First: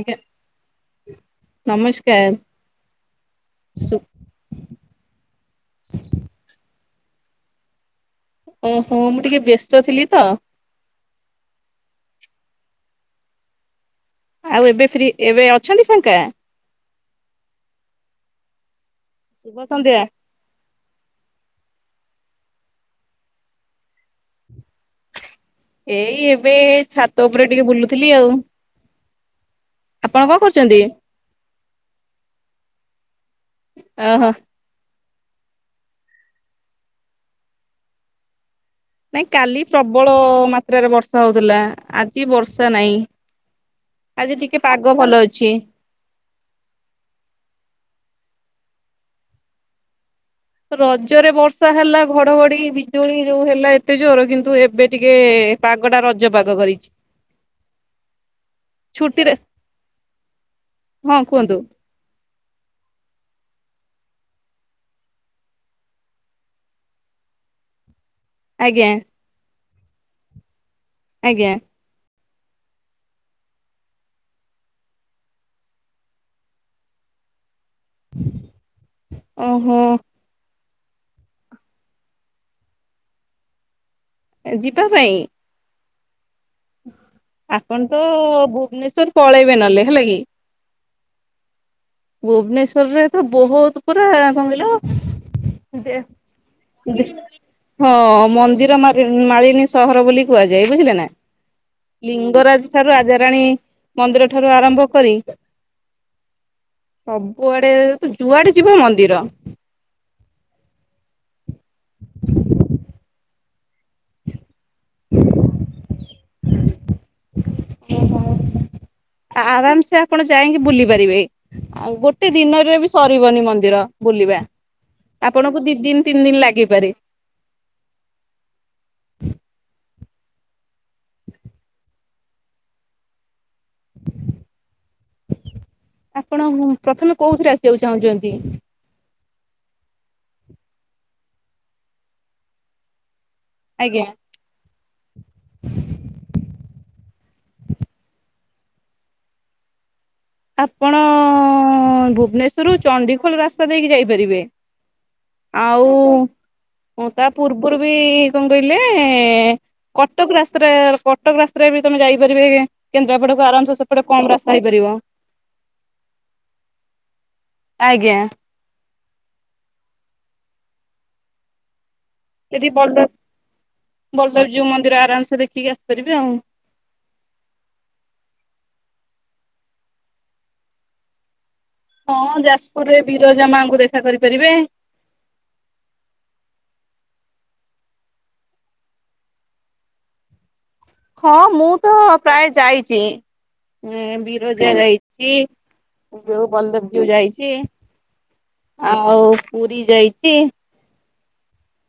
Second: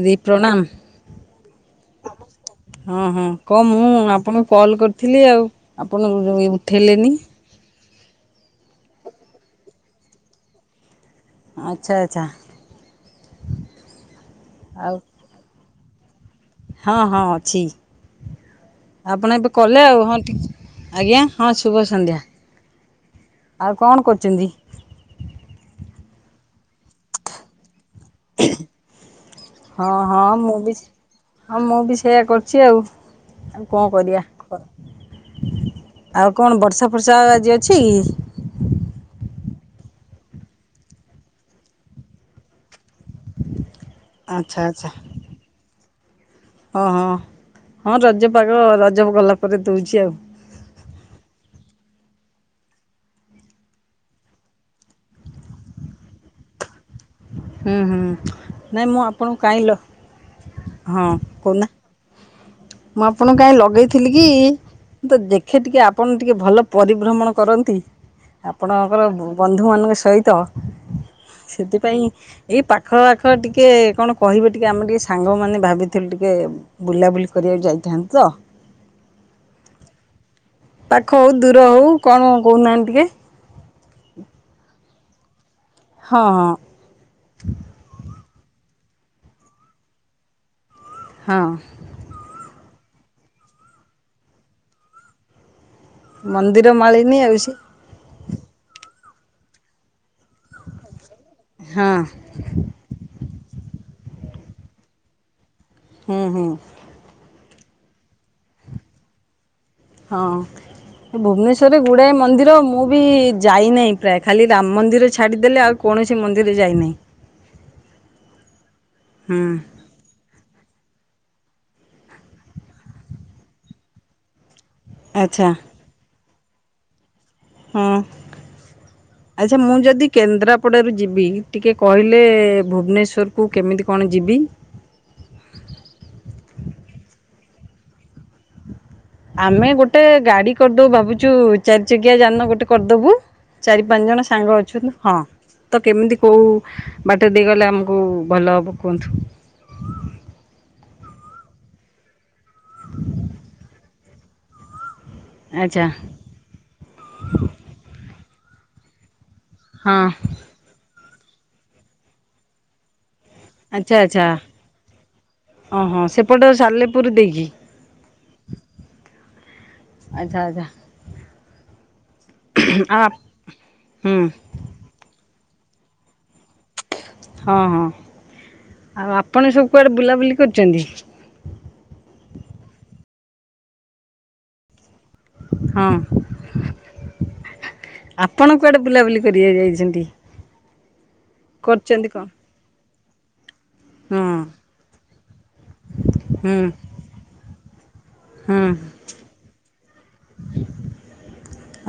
ଆଜ୍ଞା ପ୍ରଣାମ। ନମସ୍କାର। ହଁ ହଁ କ ମୁଁ ସୁ ଆପଣଙ୍କୁ କଲ କରି ଥିଲି ଆଉ ଆପଣ ଉ ଉଠାଇଲେନି। ଓ ହୋ ମୁଁ ଟିକେ ବ୍ୟସ୍ତଥିଲିତ। ଆଚ୍ଛା ଆଚ୍ଛା। ଆଉ ଏବେ ଫ୍ରି ଏବେ ଅଛନ୍ତି ଫାଙ୍କା? ହଁ ହଁ ଅଛି ଆପଣ ଏବେ ଶୁଭ କଲେ ସନ୍ଧ୍ୟା ଆଉ ହଁ ଟିକ ଆଜ୍ଞା ହଁ ଶୁଭ ସନ୍ଧ୍ୟା। ଆଉ କଣ କରୁଚନ୍ତି? ଏଇ ଏବେ ଛାତ ଉପରେ ଟିକେ ବୁଲୁଥିଲି ଆଉ। ହଁ ଆପଣ ହଁ କଣ ମୁଁ ବି କରୁଛନ୍ତି? ହଁ ମୁଁ ବି ସେୟା କରୁଛି ଆଉ। ଆଉ କଣ କରିବା। ଓହୋ ଆଉ କଣ ବର୍ଷା ଫର୍ଷା ଆଜି ଅଛି? ନାଇଁ କାଲି ପ୍ରବଳ ମାତ୍ରାରେ ବର୍ଷା ହୋଉଥିଲା ଆଜି ବର୍ଷା ନାହିଁ। ଆଜି ଆଚ୍ଛା ଟିକେ ଆଚ୍ଛା ପାଗ ଭଲ ଅଛି। ହଁ ହଁ ହଁ ରଜପାଗ ରଜ ଗଲାପରେ ଦୋଉଛି ଆଉ। ରଜରେ ବର୍ଷାହେଲା ଘଡଘଡି ବିଜୁଳି ଯୋଉ ହେଲା ଏତେ ଜୋର କିନ୍ତୁ ଏବେ ଟିକେ ପାଗଟା ରଜ ପାଗ କରିଛି। ହୁଁ ହୁଁ ନାଇଁ ମୁଁ ଛୁଟିରେ ଆପଣଙ୍କୁ କାହିଁ ଲ ହଁ କହୁନା। [inaudible] ମୁଁ ଆପଣଙ୍କୁ କାହିଁ ଲଗେଇଥିଲିକି? ତ ଦେଖେ ଟିକେ ଆପଣ ଟିକେ ଭଲ ପରିଭ୍ରମଣ କରନ୍ତି। ଆଜ୍ଞା ଆପଣଙ୍କର ବନ୍ଧୁମାନଙ୍କ ସହିତ ଆଜ୍ଞା। ସେଥିପାଇଁ ଏଇ ପାଖ ଆଖ ଟିକେ କଣ କହିବେ ଟିକେ ଆମେ ଟିକେ ସାଙ୍ଗମାନେ ଭାବିଥିଲୁ ଟିକେ ବୁଲାବୁଲି କରିବାକୁ ଯାଇଥାନ୍ତି ତ। ଓହୋ। ପାଖ ହୋଉ ଦୂର ହୋଉ କଣ କହୁନାହାନ୍ତି ଟିକେ? ଯିବାପାଇଁ? ହଁ ହଁ। ଆପଣତ ଭୁବନେଶ୍ୱର ପଳେଇବେ ନହଲେ ହେଲାକି? ହଁ। ଭୁବନେଶ୍ୱରରେତ ବହୁତ ପୁରା କଣ କହିଲ ଦେ ମନ୍ଦିର ଦିକ୍ ମାଳିନୀ ଆଉ ସେ ହଁ ମନ୍ଦିର ମାଗି ମାଳିନୀ ସହର ବୋଲି କୁହାଯାଏ। ବୁଝିଲେ ନା। ହଁ ଲିଙ୍ଗରାଜ ଠାରୁ ରାଜାରାଣୀ ମନ୍ଦିରଠାରୁ ଆରମ୍ଭ କରି ହୁଁ ହୁଁ। ସବୁଆଡେ ତୁ ଯୁଆଡେ ଯିବୁ ମନ୍ଦିର। ହଁ। ଭୁବନେଶ୍ୱରରେ ଗୁଡାଏ ମନ୍ଦିର ମୁଁ ବି ଯାଇନାହିଁ ପ୍ରାୟ। ଖାଲି ରାମ ମନ୍ଦିର ଛାଡିଦେଲେ ଆଉ କୌଣସି ମନ୍ଦିର ଯାଇନାହିଁ। ହୁଁ [unintelligible] ଆରାମ ସା ଆପଣ ଯାଇଁକି ବୁଲିପାରିବେ। ଆଉ ଗୋଟେ ଦିନରେ ବି ସରିବନି ମନ୍ଦିର ବୁଲିବା। ଆଚ୍ଛା ଆପଣଙ୍କୁ ଦି ଦିନି ତିନି ଦିନି ଲାଗିପାରେ। ହଁ। ଆଚ୍ଛା ମୁଁ ଯଦି କେନ୍ଦ୍ରାପଡ଼ାରୁ ଯିବି ଟିକେ କହିଲେ ଭୁବନେଶ୍ୱର ମୁଁ କେମିତି କଣ ଯିବି? ଆପଣ ପ୍ରଥମେ କୋଉଥିରେ ଆସିବାକୁ ଚାହୁଁଛନ୍ତି? ଆମେ ଗୋଟେ ଗାଡି କରିଦବୁ ଭାବୁଚୁ ଚାରି ଚକିଆ ଯାନ ଗୋଟେ କରିଦବୁ। ଚାରି ଆଜ୍ଞା ପାଞ୍ଚ ଜଣ ସାଙ୍ଗ ଅଛନ୍ତି। ହଁ, ତ କେମିତି କୋଉ ବାଟ ଦେଇ ଗଲେ ଆମକୁ ଭଲ ହବ କୁହନ୍ତୁ। ଆପଣ ଭୁବନେଶ୍ୱରରୁ ଚଣ୍ଡିଖୋଲ ରାସ୍ତା ଦେଇକି ଯାଇପାରିବେ। ଆଚ୍ଛା ଆଉ ତା ପୂର୍ବରୁ ବି କଣ କହିଲେ ହଁ କଟକ ରାସ୍ତାରେ କଟକ ରାସ୍ତାରେ ବି ତମେ ଯାଇପାରିବେ। କେନ୍ଦ୍ରାପଡା କୁ ଆରାମ ସେ ସେପଟେ କମ୍ ରାସ୍ତା ହେଇପାରିବ। ଅ ହଁ, ସେପଟ ସାଲେପୁର ଦେଇକି। ଆଜ୍ଞା। ଆଚ୍ଛା ଆଚ୍ଛା। ସେଠି ଆଉ ବଲଦେବ, ହୁଁ ବଲଦେବ ଜୀଉ ମନ୍ଦିର ଆରାମ ସେ ଦେଖିକି ଆସିପାରିବେ ଆଉ। ହଁ। ଆଉ ଆପଣ ସବୁ କୁଆଡ଼େ ବୁଲାବୁଲି କରିଚନ୍ତି? ହଁ ଯାଜପୁରରେ ବିରଜା ମାଙ୍କୁ ଦେଖା କରିପାରିବେ। ହଁ। ଆପଣ କୁଆଡେ ବୁଲାବୁଲି କରିବାକୁ ଯାଇଚନ୍ତି? ହଁ ମୁଁ ତ କଣ ପ୍ରାୟ ଯାଇଚି। ହଁ ବିରଜା ଯାଇଚି। ଯୋଉ ହୁଁ ବଲଦେବ ଜୀଉ ଯାଇଚି। ହୁଁ ଆଉ ପୁରୀ ଯାଇଚି।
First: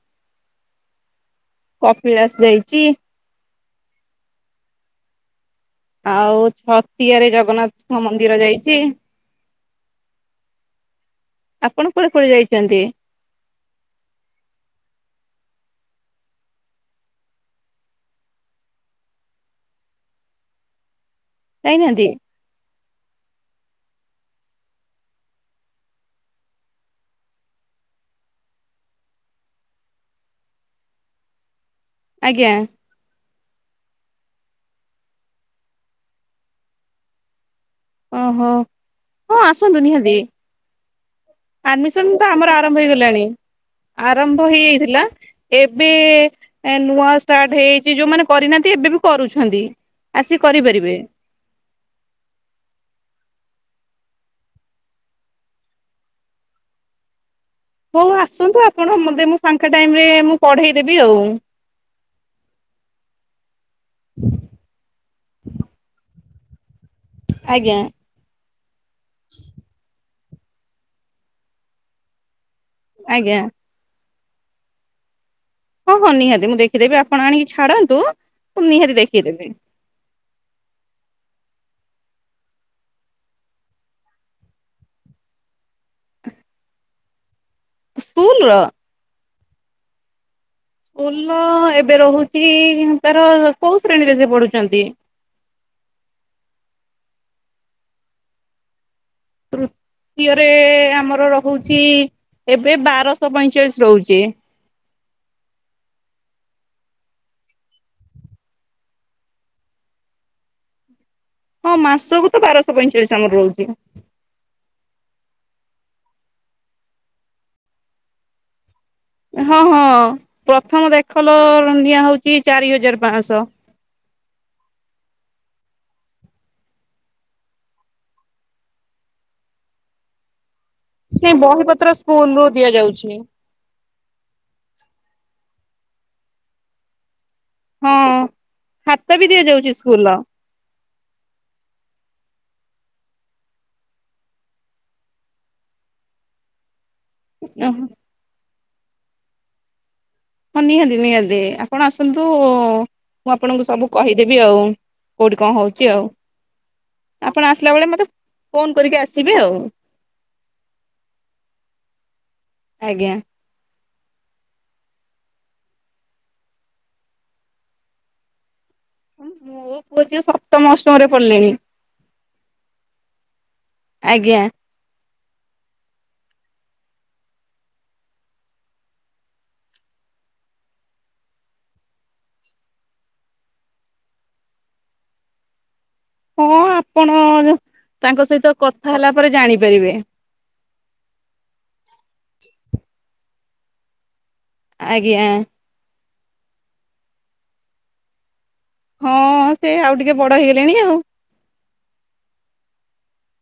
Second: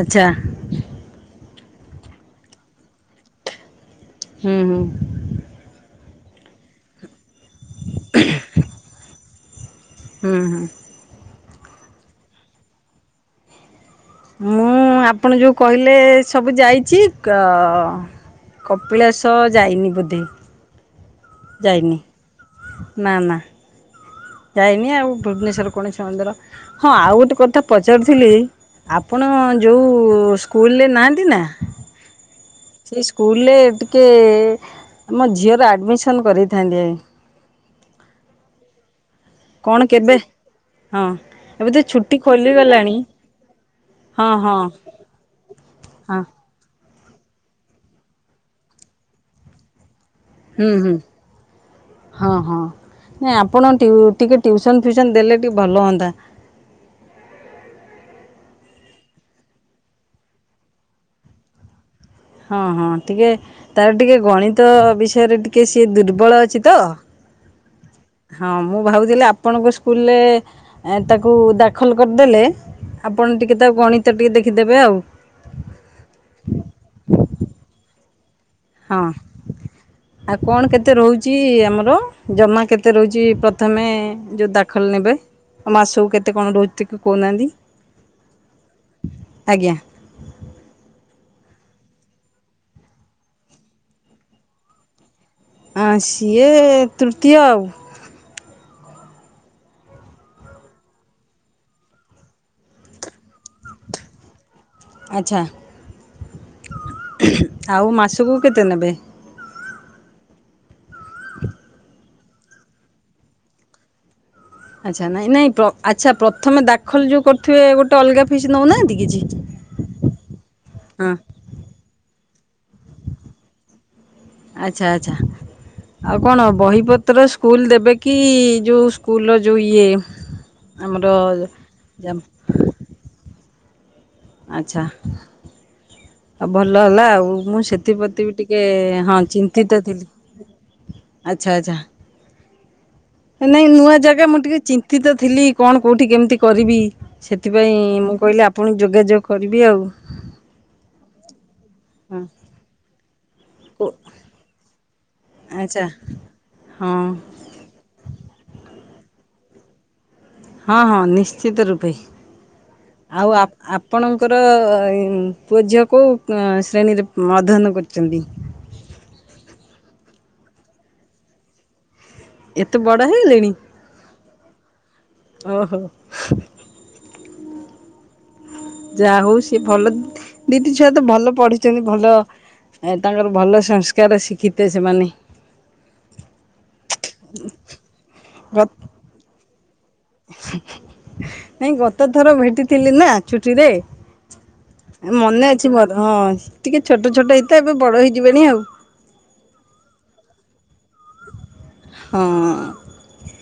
ଆଚ୍ଛା। କପିଳାସ ଯାଇଚି। ହୁଁ ହୁଁ। ଆଉ ଛତିଆ ରେ ଜଗନ୍ନାଥଙ୍କ ମନ୍ଦିର ଯାଇଚି। ହୁଁ ହୁଁ। ଆପଣ କୁଆଡେ କୁଆଡେ ଯାଇଚନ୍ତି? ମୁଁ ଆପଣ ଯୋଉ କହିଲେ ସବୁ ଯାଇଚି। କ କପିଳାସ ଯାଇନି ବୋଧେ। ଯାଇନି ଯାଇନାହାନ୍ତି? ନା ନା। ଯାଇନି ଆଉ ଭୁବନେଶ୍ଵର କୌଣସି ମନ୍ଦିର। ହଁ ଆଉ ଗୋଟେ କଥା ପଚାରୁଥିଲି ଆପଣ ଯୋଉ ସ୍କୁଲରେ ନାହାଁନ୍ତି ନା ଆଜ୍ଞା। ସେଇ ସ୍କୁଲରେ ଟିକେ ଆମ ଝିଅର ଆଡ଼ମିସନ୍ କରେଇଥାନ୍ତି ଯାଇଁ। ଅ ହୋ। ହଁ ଆସନ୍ତୁ କଣ ନିହାତି। କେବେ ହଁ ଏବେ ତ ଆଡମିସନ୍ ଛୁଟି ତ ଆମର ଆରମ୍ଭ ଖୋଲିଗଲାଣି ହେଇଗଲାଣି। ହଁ ଆରମ୍ଭ ହଁ ହେଇଯାଇଥିଲା। ଏବେ ହଁ ନୂଆ ଏ ଷ୍ଟାର୍ଟ ହେଇଯାଇଚି। ଯୋଉମାନେ କରିନାହାନ୍ତି ଏବେ ବି କରୁଛନ୍ତି। ଆସି ହୁଁ ହୁଁ। କରିପାରିବେ ହଁ ହଁ। ନାଇଁ ଆପଣ ଟିକେ ଟିଉ ଟିଉସନ୍ ଫିଉସନ୍ ଦେଲେ ଟିକେ ଭଲ ହୁଅନ୍ତା। ହଉ ଆସନ୍ତୁ ଆପଣ ମୋତେ ମୁଁ ଫାଙ୍କା ଟାଇମ୍ ରେ ମୁଁ ପଢେଇ ଦେବି ଆଉ। ହଁ ହଁ ଟିକେ ତାର ଟିକେ ଗଣିତ ବିଷୟରେ ଟିକେ ସିଏ ଦୁର୍ବଳ ଅଛି ତ। ଆଜ୍ଞା। ହଁ ମୁଁ ଭାବୁଥିଲି ଆପଣଙ୍କ ସ୍କୁଲରେ ତାକୁ ଦାଖଲ କରିଦେଲେ ଆପଣ ଆଜ୍ଞା ଟିକେ ତାକୁ ଗଣିତ ଟିକେ ଦେଖିଦେବେ ଆଉ। ହଁ ହଁ ନିହାତି ମୁଁ ଦେଖିଦେବି ଆପଣ ଆଣିକି ଛାଡ଼ନ୍ତୁ ମୁଁ ନିହାତି ହଁ ଦେଖିଦେବି। ଆଉ କଣ କେତେ ରହୁଚି ଆମର ଜମା କେତେ ରହୁଚି ପ୍ରଥମେ ଯୋଉ ଦାଖଲ ନେବେ। ମାସକୁ କେତେ କଣ ରହୁଚି ଟିକେ କହୁନାହାନ୍ତି। ସ୍କୁଲ ର। ଆଜ୍ଞା। ସ୍କୁଲ ଏବେ ରହୁଚି ତାର କୋଉ ଶ୍ରେଣୀରେ ସେ ପଢୁଛନ୍ତି। ଆ ସିଏ ତୃତୀୟ ଆଉ। ତୃତୀୟରେ ଆମର ରହୁଚି ଏବେ ବାରଶହ ପଇଁଚାଳିଶ ରହୁଚି। ଆଚ୍ଛା ଆଉ ମାସକୁ କେତେ ନେବେ? ହଁ ମାସକୁ ତ ବାରଶହ ପଇଁଚାଳିଶ ଆମର ରହୁଚି। ଆଚ୍ଛା ନାଇଁ ନାଇଁ ପ୍ର ଆଚ୍ଛା ପ୍ରଥମେ ଦାଖଲ ଯୋଉ କରୁଥିବେ ଗୋଟେ ଅଲଗା ଫିସ୍ ନଉନାହାନ୍ତି କିଛି? ହଁ ହଁ ପ୍ରଥମ ହଁ ଦାଖଲ ନିଆ ହଉଚି ଚାରି ହଜାର ପାଶହ। ଆଚ୍ଛା ଆଚ୍ଛା। ଆଉ କଣ ବହିପତ୍ର ସ୍କୁଲ ଦେବେ କି ଯୋଉ ସ୍କୁଲର ଯୋଉ ଇଏ ସେ ବହି ପତ୍ର ଆମର ସ୍କୁଲ ରୁ ଦିଆଯାଉଛି। ଆଛା ଆଉ ଭଲ ହେଲା ଆଉ ମୁଁ ହଁ ସେଥିପ୍ରତି ବି ଟିକେ ଖାତା ହଁ ବି ଦିଆଯାଉଛି ଚିନ୍ତିତ ସ୍କୁଲର। ଥିଲି। ଆଚ୍ଛା ଆଚ୍ଛା। ନାଇଁ ନୂଆ ଜାଗା ମୁଁ ଟିକେ ଚିନ୍ତିତ ଥିଲି କଣ କୋଉଠି କେମିତି କରିବି ସେଥିପାଇଁ ମୁଁ କହିଲେ ଆପଣଙ୍କୁ ଯୋଗାଯୋଗ କରିବି ଆଉ। ହଁ ନିହାନ୍ତି ନିହାନ୍ତି। ଆପଣ ଆସନ୍ତୁ ହଁ ମୁଁ ଆପଣଙ୍କୁ ସବୁ କହିଦେବି ଆଉ କୋଉଠି କଣ ଆଚ୍ଛା ହୋଉଚି ଆଉ। ହଁ। ଆପଣ ଆସିଲା ବେଳେ ମତେ ଫୋନ କରିକି ଆସିବେ ଆଉ। ହଁ ହଁ ନିଶ୍ଚିତ ରୂପେ ଆଜ୍ଞା। ଆଉ ଆପ ଆପଣଙ୍କର ପୁଅ ଝିଅ କୋଉ ଶ୍ରେଣୀରେ ଅଧ୍ୟୟନ କରୁଛନ୍ତି? ମୋ ପୁଅ ଝିଅ ସପ୍ତମ ଅଷ୍ଟମ ରେ ପଢିଲେଣି। ଏତେ ବଡ଼ ହେଇଗଲେଣି। ଆଜ୍ଞା। ଓହୋ। ଯାହା ହଉ ସିଏ ଭଲ ଦିଦି ଛୁଆ ତ ଭଲ ପଢୁଥିବେ ଭଲ ଏ ତାଙ୍କର ଭଲ ସଂସ୍କାର ଶିଖିିତେ ସେମାନେ। ହଁ ଆପଣ ତାଙ୍କ ସହିତ କଥା ହେଲା ପରେ ଜାଣିପାରିବେ। ନାଇଁ ଗତ ଥର ଭେଟିଥିଲି ନା ଛୁଟିରେ। ଆଜ୍ଞା ମନେ ଅଛି ମୋର ହଁ ଟିକେ ଛୋଟ ଛୋଟ ହେଇତ ଏବେ ବଡ ହେଇଯିବେନି ଆଉ। ହଁ ସେ ଆଉ ଟିକେ ବଡ ହେଇଗଲେଣି ଆଉ। ହଁ।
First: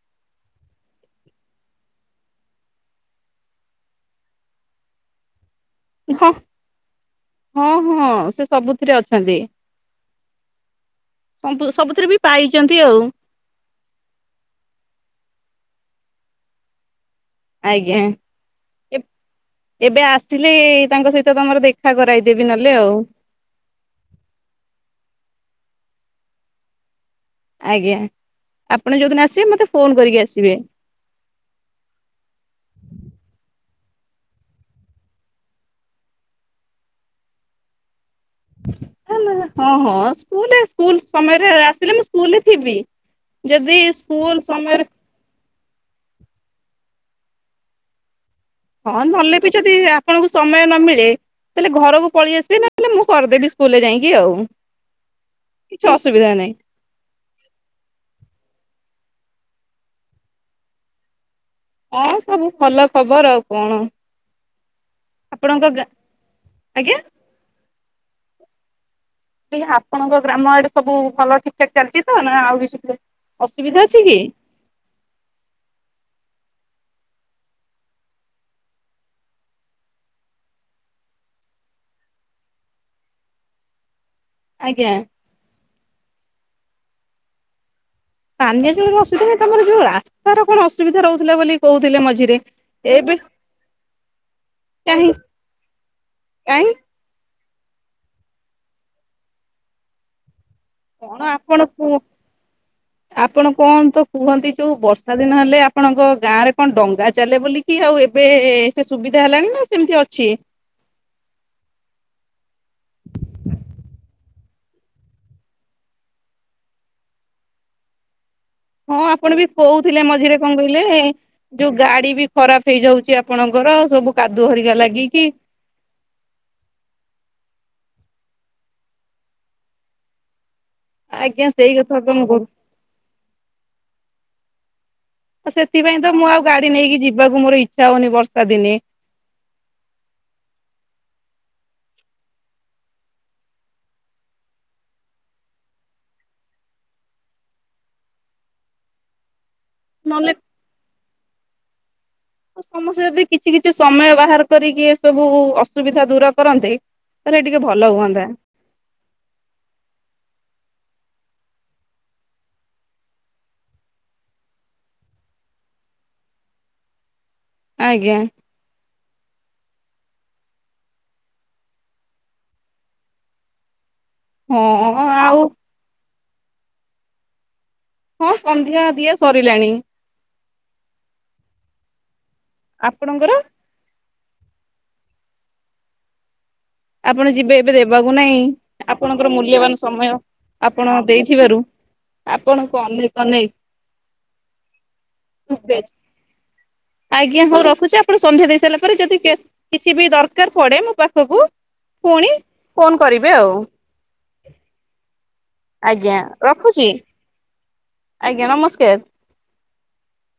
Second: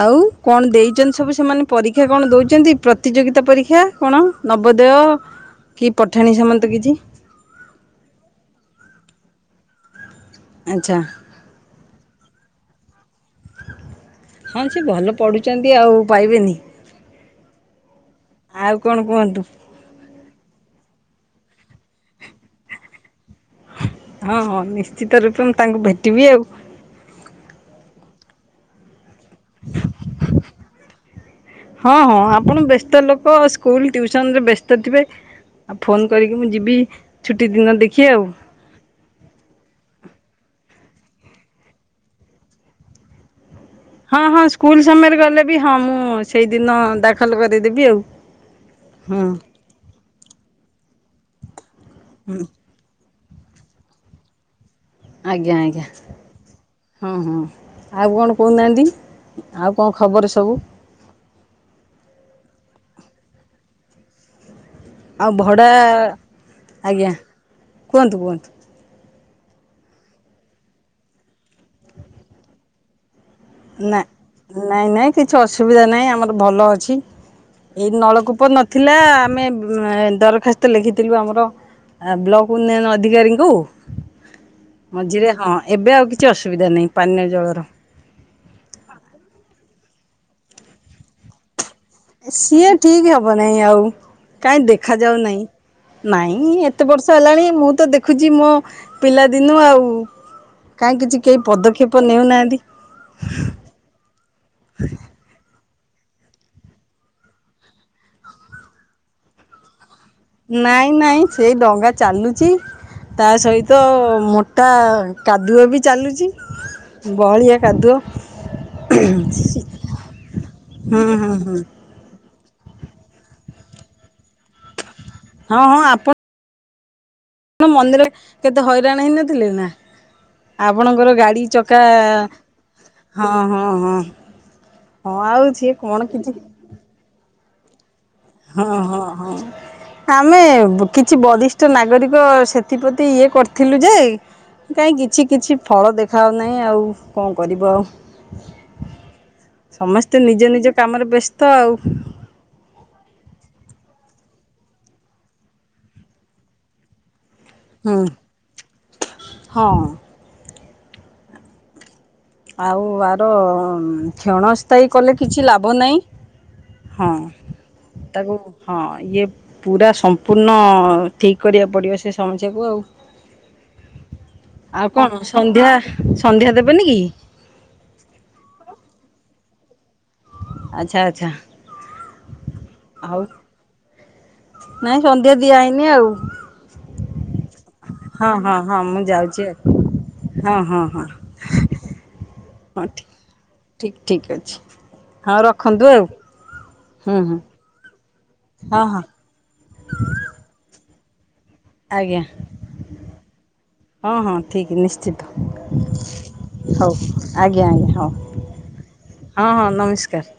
ଆଉ କଣ ଦେଇଛନ୍ତି ସବୁ ସେମାନେ ପରୀକ୍ଷା କଣ ଦେଉଛନ୍ତି? ପ୍ରତିଯୋଗିତା ପରୀକ୍ଷା କଣ ନବୋଦୟ। କି ହଁ ପଠାଣି ସାମନ୍ତ କିଛି। ହଁ ହଁ ସେ ସବୁଥିରେ ଅଛନ୍ତି। ଆଚ୍ଛା। ସବୁଥିରେ ବି ପାଇଚନ୍ତି ଆଉ। ହଁ ସେ ଭଲ ପଢ଼ୁଚନ୍ତି ଆଉ ପାଇବେନି। ଆଜ୍ଞା। ଆଉ ଏ କଣ କୁହନ୍ତୁ? ଏବେ ଆସିଲେ ତାଙ୍କ ସହିତ ତମର ଦେଖା କରାଇଦେବି ନହେଲେ ଆଉ। ହଁ ହଁ ନିଶ୍ଚିତ ରୂପେ ମୁଁ ତାଙ୍କୁ ଭେଟିବି ଆଉ। ଆଜ୍ଞା ଆପଣ ଯୋଉ ଦିନ ଆସିବେ ମୋତେ ଫୋନ୍ କରିକି ଆସିବେ। ହଁ ହଁ ଆପଣ ବ୍ୟସ୍ତ ଲୋକ ସ୍କୁଲ ଟ୍ୟଉସନରେ ବ୍ୟସ୍ତ ଥିବେ। ଆ ଫୋନ କରିକି ମୁଁ ଯିବି ଛୁଟି ଦିନ ଦେଖି ଆଉ। ହଁ ହଁ ସ୍କୁଲେ ସ୍କୁଲ୍ ସମୟରେ ଆସିଲେ ମୁଁ ସ୍କୁଲରେ ଥିବି। ଯଦି ସ୍କ ହଁ ହଁ ସ୍କୁଲ ସମୟରେ ଗଲେ ବି ହଁ ମୁଁ ସେଇଦିନ ଦାଖଲ କରେଇଦେବି ଆଉ। ହଁ ନଲେ ବି ଯଦି ଆପଣଙ୍କୁ ସମୟ ନ ମିଳେ ତାହେଲେ ଘରକୁ ପଳେଇ ଆସିବେ ନା ହେଲେ ମୁଁ କରିଦେଲି ସ୍କୁଲରେ ଯାଇଁକି ଆଉ। ଆଜ୍ଞା ଆଜ୍ଞା। କିଛି ଅସୁବିଧା ନାହିଁ ହଁ ହଁ ଆଉ କଣ କହୁନାହାନ୍ତି ଆଉ କଣ ଖବର ସବୁ। ହଁ ସବୁ ଭଲ ଖବର ଆଉ କଣ। ଆଉ ଆପଣଙ୍କ ଭଡ଼ା ଗାଁ ଆଜ୍ଞା କୁହନ୍ତୁ କୁହନ୍ତୁ। ଏ ଆପଣଙ୍କ ଗ୍ରାମ ଆଡେ ସବୁ ଭଲ ଠିକ ଠାକ ଚାଲିଛି ତ ନା ଆଉ କିଛି ଶୁ ଅସୁବିଧା ନା ଅଛି କି? ନାଇଁ ନାଇଁ କିଛି ଅସୁବିଧା ନାହିଁ ଆମର ଭଲ ଅଛି। ଏଇ ନଳକୂପ ନଥିଲା ଆମେ ଦରଖାସ୍ତ ଲେଖିଥିଲୁ ଆମର ଆ ବ୍ଲକ ଉନ୍ନୟନ ଅଧିକାରୀଙ୍କୁ। ଆଜ୍ଞା। ମଝିରେ ହଁ ଏବେ ଆଉ କିଛି ଅସୁବିଧା ନାହିଁ ପାନୀୟ ଜଳର। ପାନୀୟ ଜଳର ଅସୁବିଧା ନାହିଁ ତମର ଯୋଉ ରାସ୍ତାର କଣ ଅସୁବିଧା ରହୁଥିଲା ବୋଲି କହୁଥିଲେ ମ ସିଏ ଠିକ ହବ ନାଇଁ ଆଉ କାଇଁ ଦେଖା କାହିଁ ଯାଉ ନାଇଁ ନାଇଁ କାହିଁ ଏତେ ବର୍ଷ ହେଲାଣି ମୁଁ ତ ଦେଖୁଚି ମୋ ପିଲାଦିନୁ ଆଉ। କାଉଁ କିଛି କଣ କେହି ଆପଣ କୁ ପଦକ୍ଷେପ ନେଉନାହାନ୍ତି। ଆପଣ କଣ ତ କୁହନ୍ତି ଯୋଉ ବର୍ଷା ଦିନ ହେଲେ ଆପଣଙ୍କ ଗାଁ ରେ କଣ ଡଙ୍ଗା ଚାଲେ ବୋଲି। କି ଆଉ ଏବେ ସେ ସୁବିଧା ହେଲାଣି ନା ସେମିତି ଅଛି। ନାଇଁ ନାଇଁ ସେଇ ଡଙ୍ଗା ଚାଲୁଚି। ତା ସହିତ ମୋଟା କାଦୁଅ ବି ଚାଲୁଚି। ବହଳିଆ କାଦୁଅ। ହଁ ଆପଣ ବି କହୁଥିଲେ ମଝିରେ କଣ କହିଲେ ହୁଁ ହୁଁ ହୁଁ ଯୋଉ ଗାଡି ବି ଖରାପ ହେଇଯାଉଚି ଆପଣଙ୍କର ସବୁ କାଦୁଅ ହରିକା ଲାଗିକି। ହଁ ହଁ ଆପ ଣ ମନ୍ଦିରେ କେତେ ହଇରାଣ ହେଇନଥିଲେ ନା। ଆପଣଙ୍କର ଗାଡି ଆଜ୍ଞା ସେଇ ଚକା କଥା ତ ମୁଁ କହୁଛି। ହଁ ହଁ ହଁ। ହଁ ଆଉ ସିଏ କଣ କିଛି ଟି ନେଇକି ଯିବାକୁ ମୋ ଇଚ୍ଛା ହଉନି ବର୍ ହଁ ହଁ ହଁ। ଆମେ କିଛି ବରିଷ୍ଠ ନାଗରିକ ସେଥିପ୍ରତି ଇଏ କରିଥିଲୁ ଯେ କାଇଁ କିଛି କିଛି ଫଳ ଦେଖାଉ ନାହିଁ ଆଉ କଣ କରିବ ଆଉ। [unintelligible] [inaudible] ସମସ୍ତେ ନହେଲେ ନିଜ ନିଜ କାମରେ ବେସ୍ତ ଆଉ। ତ ସମସ୍ତେ ଯଦି କିଛି କିଛି ସମୟ ବାହାର କରିକି ଏ ସବୁ ଅସୁବିଧା ଦୂର କରନ୍ତେ। ତାହେଲେ ଟିକେ ଭଲ ହୁଁ ହୁଅନ୍ତା। ହଁ। ଆଉ ଆର କ୍ଷଣ ସ୍ଥାୟୀ କଲେ କିଛି ଲାଭ ନାହିଁ। ହଁ ଆଜ୍ଞା ତାକୁ ହଁ ଇଏ ପୁରା ସମ୍ପୂର୍ଣ୍ଣ ଠିକ୍ କରିବାକୁ ପଡ଼ିବ ସେ ସମସ୍ୟାକୁ ଆଉ। [inaudible] ହଁ ଆଉ କଣ ସନ୍ଧ୍ୟା ସନ୍ଧ୍ୟା ଦେବେନି କି? ହଁ ସନ୍ଧ୍ୟା ଦିଆ ସରିଲାଣି। ଆଚ୍ଛା ଆଚ୍ଛା। ଆଉ ଆପଣଙ୍କର ନାଇଁ ସନ୍ଧ୍ୟା ଦିଆ ହେଇନି ଆଉ। ଆପଣ ଯିବେ ଏବେ ଦେବାକୁ ହଁ ନାଇଁ, ହଁ ହଁ ମୁଁ ଆପଣଙ୍କର ଯାଉଛି ଆଉ ମୂଲ୍ୟବାନ ସମୟ ହଁ ହଁ ଆପଣ ହଁ। ଦେଇଥିବାରୁ ଆପଣଙ୍କୁ ହଁ ଅନେକ ଅନେକ ଠିକ୍ ଠିକ୍ ଅଛି ହଁ ରଖନ୍ତୁ ଶୁଭେଚ୍ଛା। ଆଉ ହୁଁ ହୁଁ ଆଜ୍ଞା ହଉ ରଖୁଛି, ଆପଣ ସନ୍ଧ୍ୟା ଦେଇ ସାରିଲା ହଁ ପରେ ହଁ। ଯଦି କେ କିଛି ବି ଦରକାର ପଡେ ମୋ ପାଖକୁ, ଆଜ୍ଞା ପୁଣି ଫୋନ କରିବେ ଆଉ। ହଁ ହଁ ଠିକ୍ ନିଶ୍ଚିତ। ଆଜ୍ଞା। ରଖୁଛି? ହଉ ଆଜ୍ଞା ଆଜ୍ଞା, ହଉ। ଆଜ୍ଞା, ନମସ୍କାର। ହଁ ହଁ, ନମସ୍କାର।